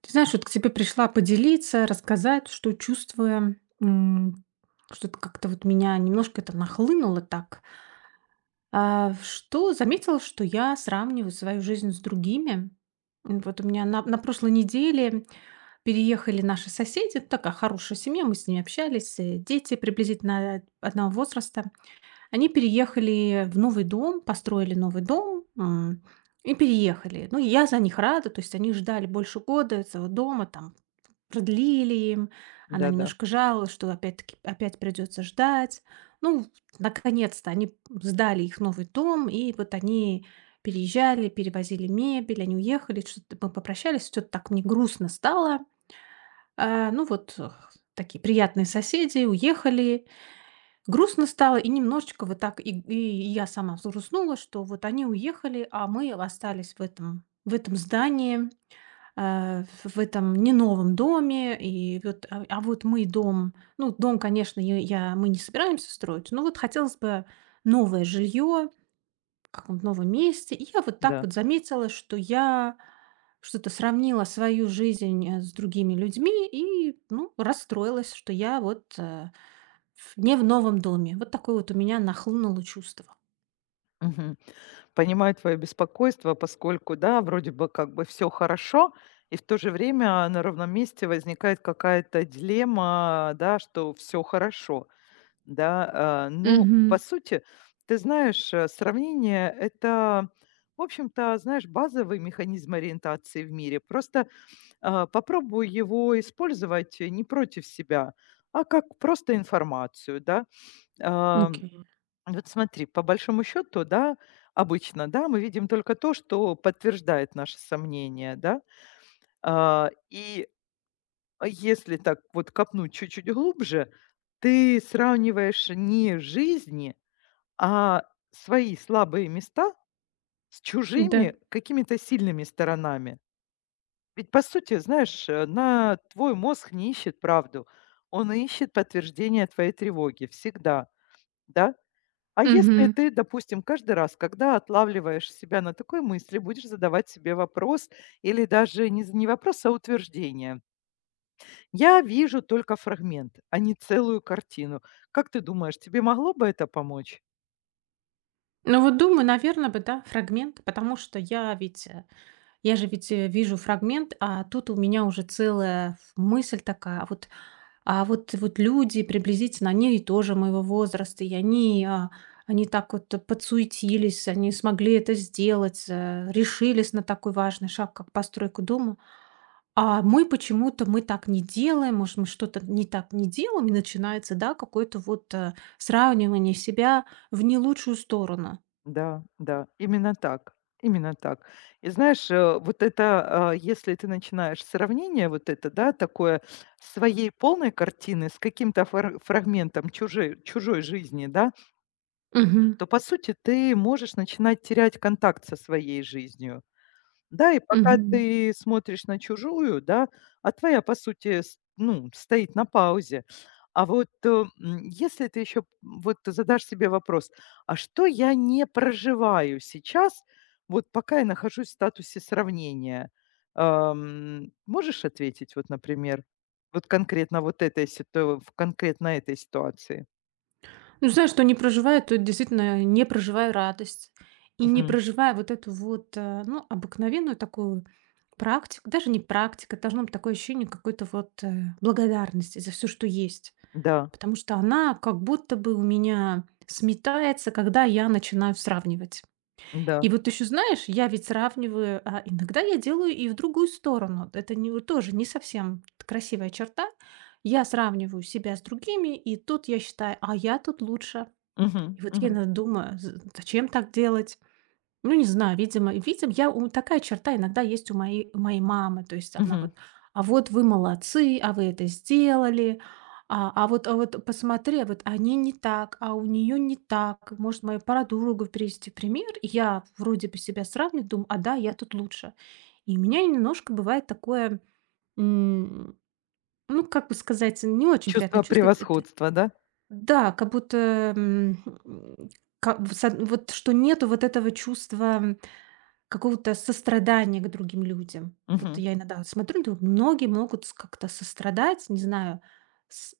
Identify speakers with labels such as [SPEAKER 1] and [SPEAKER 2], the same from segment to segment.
[SPEAKER 1] Ты знаешь, вот к тебе пришла поделиться, рассказать, что чувствую, м, что-то как-то вот меня немножко это нахлынуло так, что заметила, что я сравниваю свою жизнь с другими. Вот у меня на прошлой неделе переехали наши соседи, такая хорошая семья, мы с ними общались, дети приблизительно одного возраста. Они переехали в новый дом, построили новый дом, и переехали. Ну, и я за них рада, то есть они ждали больше года этого дома, там продлили им. Она
[SPEAKER 2] Да-да, да.
[SPEAKER 1] немножко жаловалась, что опять-таки опять придется ждать. Ну, наконец-то они сдали их новый дом, и вот они переезжали, перевозили мебель, они уехали, что-то мы попрощались, что-то так мне грустно стало. А, ну вот э, такие приятные соседи уехали, грустно стало, и немножечко вот так, и я сама взгрустнула, что вот они уехали, а мы остались в этом здании, в этом не новом доме, и вот, дом, конечно, мы не собираемся строить, но вот хотелось бы новое жилье в каком-то новом месте. И я вот так
[SPEAKER 2] Да.
[SPEAKER 1] вот заметила, что я что-то сравнила свою жизнь с другими людьми и, ну, расстроилась, что я вот не в новом доме. Вот такое вот у меня нахлынуло чувство.
[SPEAKER 2] Мгм. Понимаю твое беспокойство, поскольку, да, вроде бы как бы всё хорошо, и в то же время на ровном месте возникает какая-то дилемма, да, что всё хорошо, да. Ну,
[SPEAKER 1] Угу.
[SPEAKER 2] по сути, ты знаешь, сравнение- это, в общем-то, знаешь, базовый механизм ориентации в мире. Просто, попробуй его использовать не против себя, а как просто информацию, да. Э,
[SPEAKER 1] Окей.
[SPEAKER 2] Вот смотри, по большому счету, да, обычно, да, мы видим только то, что подтверждает наши сомнения, да. И если так вот копнуть чуть-чуть глубже, ты сравниваешь не жизни, а свои слабые места с
[SPEAKER 1] Да.
[SPEAKER 2] чужими какими-то сильными сторонами. Ведь, по сути, знаешь, на твой мозг не ищет правду, он ищет подтверждение твоей тревоги всегда, да. А если
[SPEAKER 1] Мгм.
[SPEAKER 2] ты, допустим, каждый раз, когда отлавливаешь себя на такой мысли, будешь задавать себе вопрос или даже не, не вопрос, а утверждение. Я вижу только фрагмент, а не целую картину. Как ты думаешь, тебе могло бы это помочь?
[SPEAKER 1] Ну вот думаю, наверное бы, да, фрагмент, потому что я же ведь вижу фрагмент, а тут у меня уже целая мысль такая, а вот, вот люди приблизительно, они тоже моего возраста, они так вот подсуетились, они смогли это сделать, решились на такой важный шаг, как постройку дома, а мы так не делаем, может, мы что-то не так не делаем, и начинается, да, какое-то вот сравнивание себя в не лучшую сторону.
[SPEAKER 2] Да, да, именно так. Именно так. И знаешь, вот это, если ты начинаешь сравнение вот это, да, такое своей полной картины с каким-то фрагментом чужой жизни, да,
[SPEAKER 1] Мгм.
[SPEAKER 2] то, по сути, ты можешь начинать терять контакт со своей жизнью. Да, и пока
[SPEAKER 1] Мгм.
[SPEAKER 2] ты смотришь на чужую, да, а твоя, по сути, ну, стоит на паузе. А вот если ты еще вот задашь себе вопрос, а что я не проживаю сейчас, вот пока я нахожусь в статусе сравнения, можешь ответить, вот, например, вот конкретно вот этой в конкретно этой ситуации?
[SPEAKER 1] Ну, знаешь, что не проживая, то действительно не проживая радость. И не
[SPEAKER 2] Мгм.
[SPEAKER 1] проживая вот эту вот, ну, обыкновенную такую практику, даже не практика, должно быть такое ощущение какой-то вот благодарности за все, что есть.
[SPEAKER 2] Да,
[SPEAKER 1] Потому что она как будто бы у меня сметается, когда я начинаю сравнивать.
[SPEAKER 2] да.
[SPEAKER 1] И вот еще знаешь, я ведь сравниваю, иногда я делаю и в другую сторону. Это не, вот тоже не совсем красивая черта. Я сравниваю себя с другими, и тут я считаю, а я тут лучше.
[SPEAKER 2] Мгм,
[SPEAKER 1] И вот я
[SPEAKER 2] мгм.
[SPEAKER 1] иногда думаю, зачем так делать? Ну, не знаю, видимо, я у такая черта иногда есть у моей мамы. То есть она
[SPEAKER 2] Мгм.
[SPEAKER 1] вот: "А вот вы молодцы, а вы это сделали, а вот посмотри, а вот они не так, а у нее не так". Может, мою подругу привести в пример. И я вроде бы себя сравниваю, думаю: "А да, я тут лучше". И у меня немножко бывает такое, м, ну, как бы сказать, не очень приятное
[SPEAKER 2] Чувство
[SPEAKER 1] чувство. Это
[SPEAKER 2] превосходства, да?
[SPEAKER 1] да, как будто, м, м, ка в с од вот что нету вот этого чувства какого-то сострадания к другим людям. Вот
[SPEAKER 2] Мгм.
[SPEAKER 1] я иногда смотрю, думаю, многие могут как-то сострадать, не знаю, с-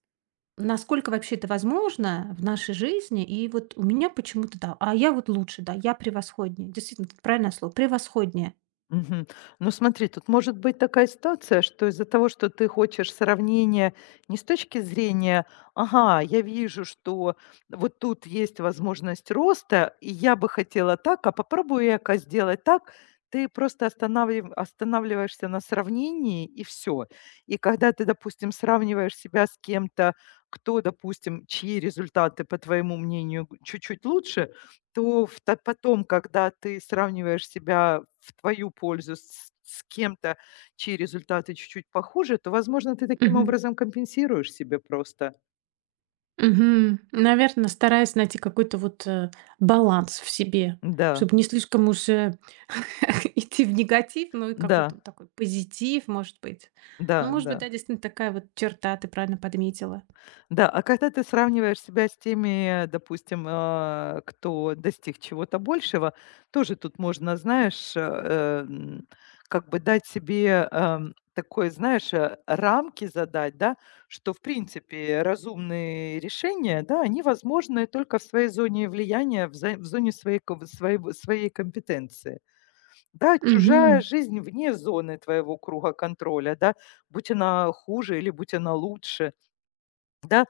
[SPEAKER 1] насколько вообще это возможно в нашей жизни. И вот у меня почему-то да, а я вот лучше, да, я превосходнее. Действительно, это правильное слово, превосходнее.
[SPEAKER 2] Мгм. Ну, смотри, тут может быть такая ситуация, что из-за того, что ты хочешь сравнения не с точки зрения: "Ага, я вижу, что вот тут есть возможность роста, и я бы хотела так, а попробую я-ка сделать так". Ты просто останавливаешься на сравнении, и все. И когда ты, допустим, сравниваешь себя с кем-то, кто, допустим, чьи результаты, по твоему мнению, г чуть-чуть лучше, То в та потом, когда ты сравниваешь себя в твою пользу с кем-то, чьи результаты чуть-чуть похуже, то, возможно, ты таким образом компенсируешь себе просто.
[SPEAKER 1] Наверное, стараясь найти какой-то вот баланс в себе,
[SPEAKER 2] Да,
[SPEAKER 1] чтобы не слишком уж идти в негатив, но и
[SPEAKER 2] да,
[SPEAKER 1] какой-то вот такой позитив, может быть. Ну,
[SPEAKER 2] да,
[SPEAKER 1] может быть,
[SPEAKER 2] да.
[SPEAKER 1] да, действительно такая вот черта, ты правильно подметила.
[SPEAKER 2] Да, а когда ты сравниваешь себя с теми, допустим, кто достиг чего-то большего, тоже тут можно, знаешь, как бы дать себе такое, знаешь, рамки задать, да, что, в принципе, разумные решения, да, они возможны только в своей зоне влияния, в зоне своей, своей компетенции. Да, чужая
[SPEAKER 1] Мгм.
[SPEAKER 2] жизнь вне зоны твоего круга контроля, да, будь она хуже или будь она лучше, да.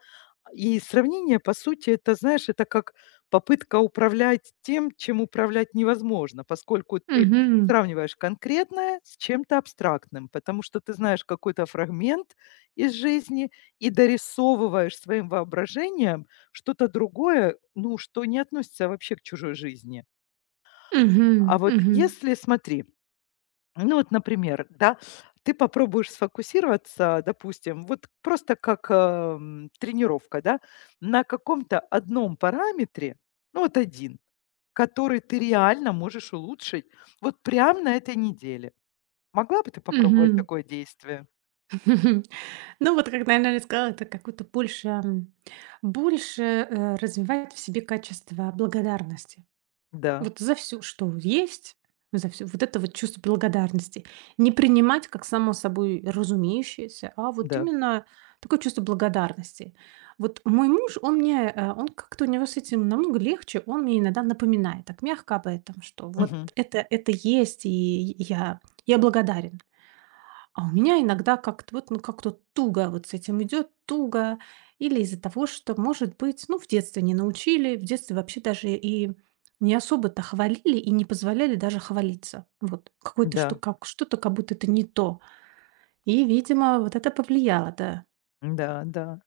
[SPEAKER 2] И сравнение, по сути, это, знаешь, это как попытка управлять тем, чем управлять невозможно, поскольку ты
[SPEAKER 1] Мгм.
[SPEAKER 2] сравниваешь конкретное с чем-то абстрактным, потому что ты знаешь какой-то фрагмент из жизни и дорисовываешь своим воображением что-то другое, ну, что не относится вообще к чужой жизни.
[SPEAKER 1] Мгм.
[SPEAKER 2] А вот
[SPEAKER 1] Мгм.
[SPEAKER 2] если, смотри, ну вот, например, да, ты попробуешь сфокусироваться, допустим, вот просто как тренировка, да, на каком-то одном параметре, ну вот один, который ты реально можешь улучшить вот прямо на этой неделе. Могла бы ты попробовать
[SPEAKER 1] Мгм.
[SPEAKER 2] такое действие?
[SPEAKER 1] Ну, вот как, наверное, сказала, это какую-то больше, развивает в себе качество благодарности.
[SPEAKER 2] Да,
[SPEAKER 1] Вот за все, что есть, за все, вот это вот чувство благодарности. Не принимать как само собой разумеющееся, а вот
[SPEAKER 2] да,
[SPEAKER 1] именно такое чувство благодарности. Вот мой муж, он как-то у него с этим намного легче, он мне иногда напоминает так мягко об этом, что вот
[SPEAKER 2] мгм,
[SPEAKER 1] это есть, и я благодарен. А у меня иногда как-то вот, ну, как-то туго вот с этим идет, туго. Или из-за того, что, может быть, ну, в детстве не научили, в детстве вообще даже и не особо-то хвалили и не позволяли даже хвалиться. Вот какое то что,
[SPEAKER 2] да,
[SPEAKER 1] как, что-то как будто это не то. И, видимо, вот это повлияло, да.
[SPEAKER 2] да, да.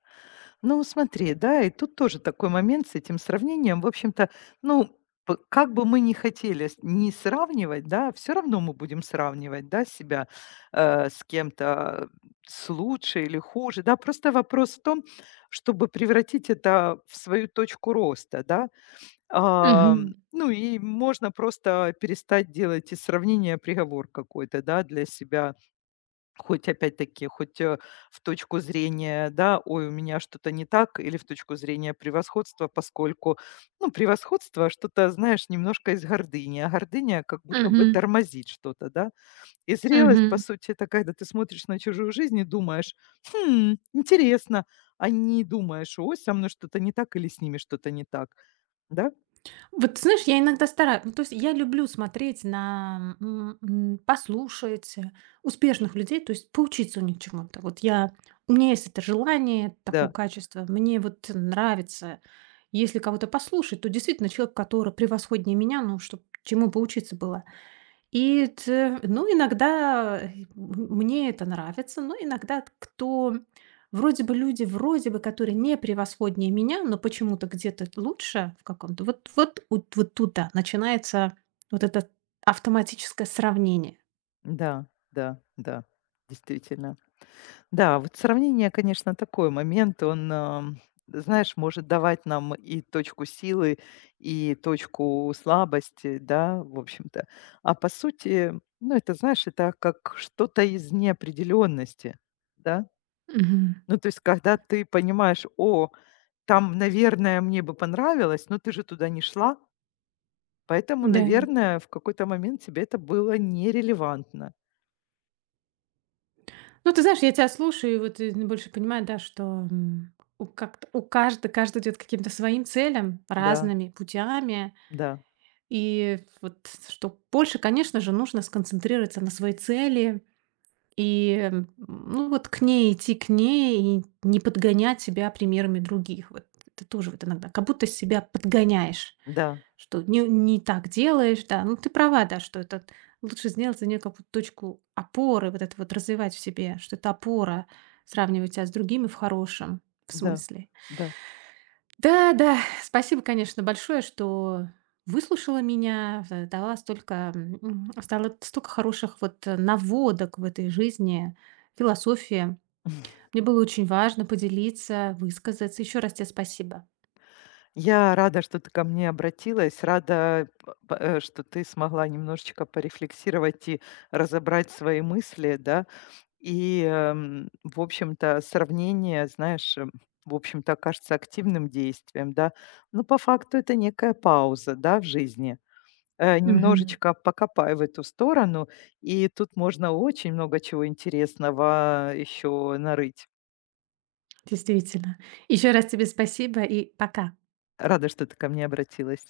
[SPEAKER 2] Ну, смотри, да, и тут тоже такой момент с этим сравнением. В общем-то, ну, как бы мы ни хотели не сравнивать, да, все равно мы будем сравнивать, да, себя с кем-то с лучше или хуже, да. Просто вопрос в том, чтобы превратить это в свою точку роста, да. А,
[SPEAKER 1] Мгм.
[SPEAKER 2] ну и можно просто перестать делать из сравнения приговор какой-то, да, для себя. Хоть опять-таки, хоть, в точку зрения, да: "Ой, у меня что-то не так", или в точку зрения превосходства, поскольку, ну, превосходство что-то, знаешь, немножко из гордыни, а гордыня как будто бы
[SPEAKER 1] Мгм.
[SPEAKER 2] тормозит что-то, да. И зрелость, по
[SPEAKER 1] Мгм.
[SPEAKER 2] сути, это когда ты смотришь на чужую жизнь и думаешь: "Хм, интересно". А не думаешь: "Ой, со мной что-то не так или с ними что-то не так". Да?
[SPEAKER 1] Вот ты знаешь, я иногда стараюсь. Ну, то есть я люблю смотреть послушать, успешных людей, то есть поучиться у них чему-то. Вот я у меня есть это желание, такое
[SPEAKER 2] Да,
[SPEAKER 1] качество. Мне вот нравится, если кого-то послушать, то действительно человек, который превосходнее меня, ну, чтобы чему поучиться было. И т ну, иногда, мне это нравится, но иногда кто вроде бы люди, вроде бы, которые не превосходнее меня, но почему-то где-то лучше в каком-то, вот тут, да, начинается вот это автоматическое сравнение.
[SPEAKER 2] да, да, да, действительно. Да, вот сравнение, конечно, такой момент. Он, знаешь, может давать нам и точку силы, и точку слабости, да, в общем-то. А по сути, ну, это, знаешь, это как что-то из неопределенности, да.
[SPEAKER 1] Мгм.
[SPEAKER 2] Ну, то есть, когда ты понимаешь, о, там, наверное, мне бы понравилось, но ты же туда не шла, поэтому,
[SPEAKER 1] Да.
[SPEAKER 2] наверное, в какой-то момент тебе это было нерелевантно.
[SPEAKER 1] Ну, ты знаешь, я тебя слушаю, и вот, больше понимаю, да, что, м, у как у каждого каждый идет к каким-то своим целям,
[SPEAKER 2] Да,
[SPEAKER 1] разными путями.
[SPEAKER 2] да,
[SPEAKER 1] И вот что больше, конечно же, нужно сконцентрироваться на своей цели и, ну, вот к ней идти, к ней и не подгонять себя примерами других. Вот это тоже вот иногда, как будто себя подгоняешь,
[SPEAKER 2] да,
[SPEAKER 1] что не так делаешь, да. Ну, ты права, да, что это лучше сделать за некую вот точку опоры, вот это вот развивать в себе, что это опора, сравнивать себя с другими в хорошем в
[SPEAKER 2] да,
[SPEAKER 1] смысле.
[SPEAKER 2] да.
[SPEAKER 1] Да, да, спасибо, конечно, большое, что выслушала меня, стало столько хороших вот наводок в этой жизни, философии. Мне было очень важно поделиться, высказаться. Еще раз тебе спасибо.
[SPEAKER 2] Я рада, что ты ко мне обратилась, рада, что ты смогла немножечко порефлексировать и разобрать свои мысли, да. И, в общем-то, сравнение, знаешь, в общем-то, кажется активным действием, да. Но по факту это некая пауза, да, в жизни.
[SPEAKER 1] Мгм.
[SPEAKER 2] Немножечко покопай в эту сторону, и тут можно очень много чего интересного еще нарыть.
[SPEAKER 1] Действительно. Еще раз тебе спасибо и пока.
[SPEAKER 2] Рада, что ты ко мне обратилась.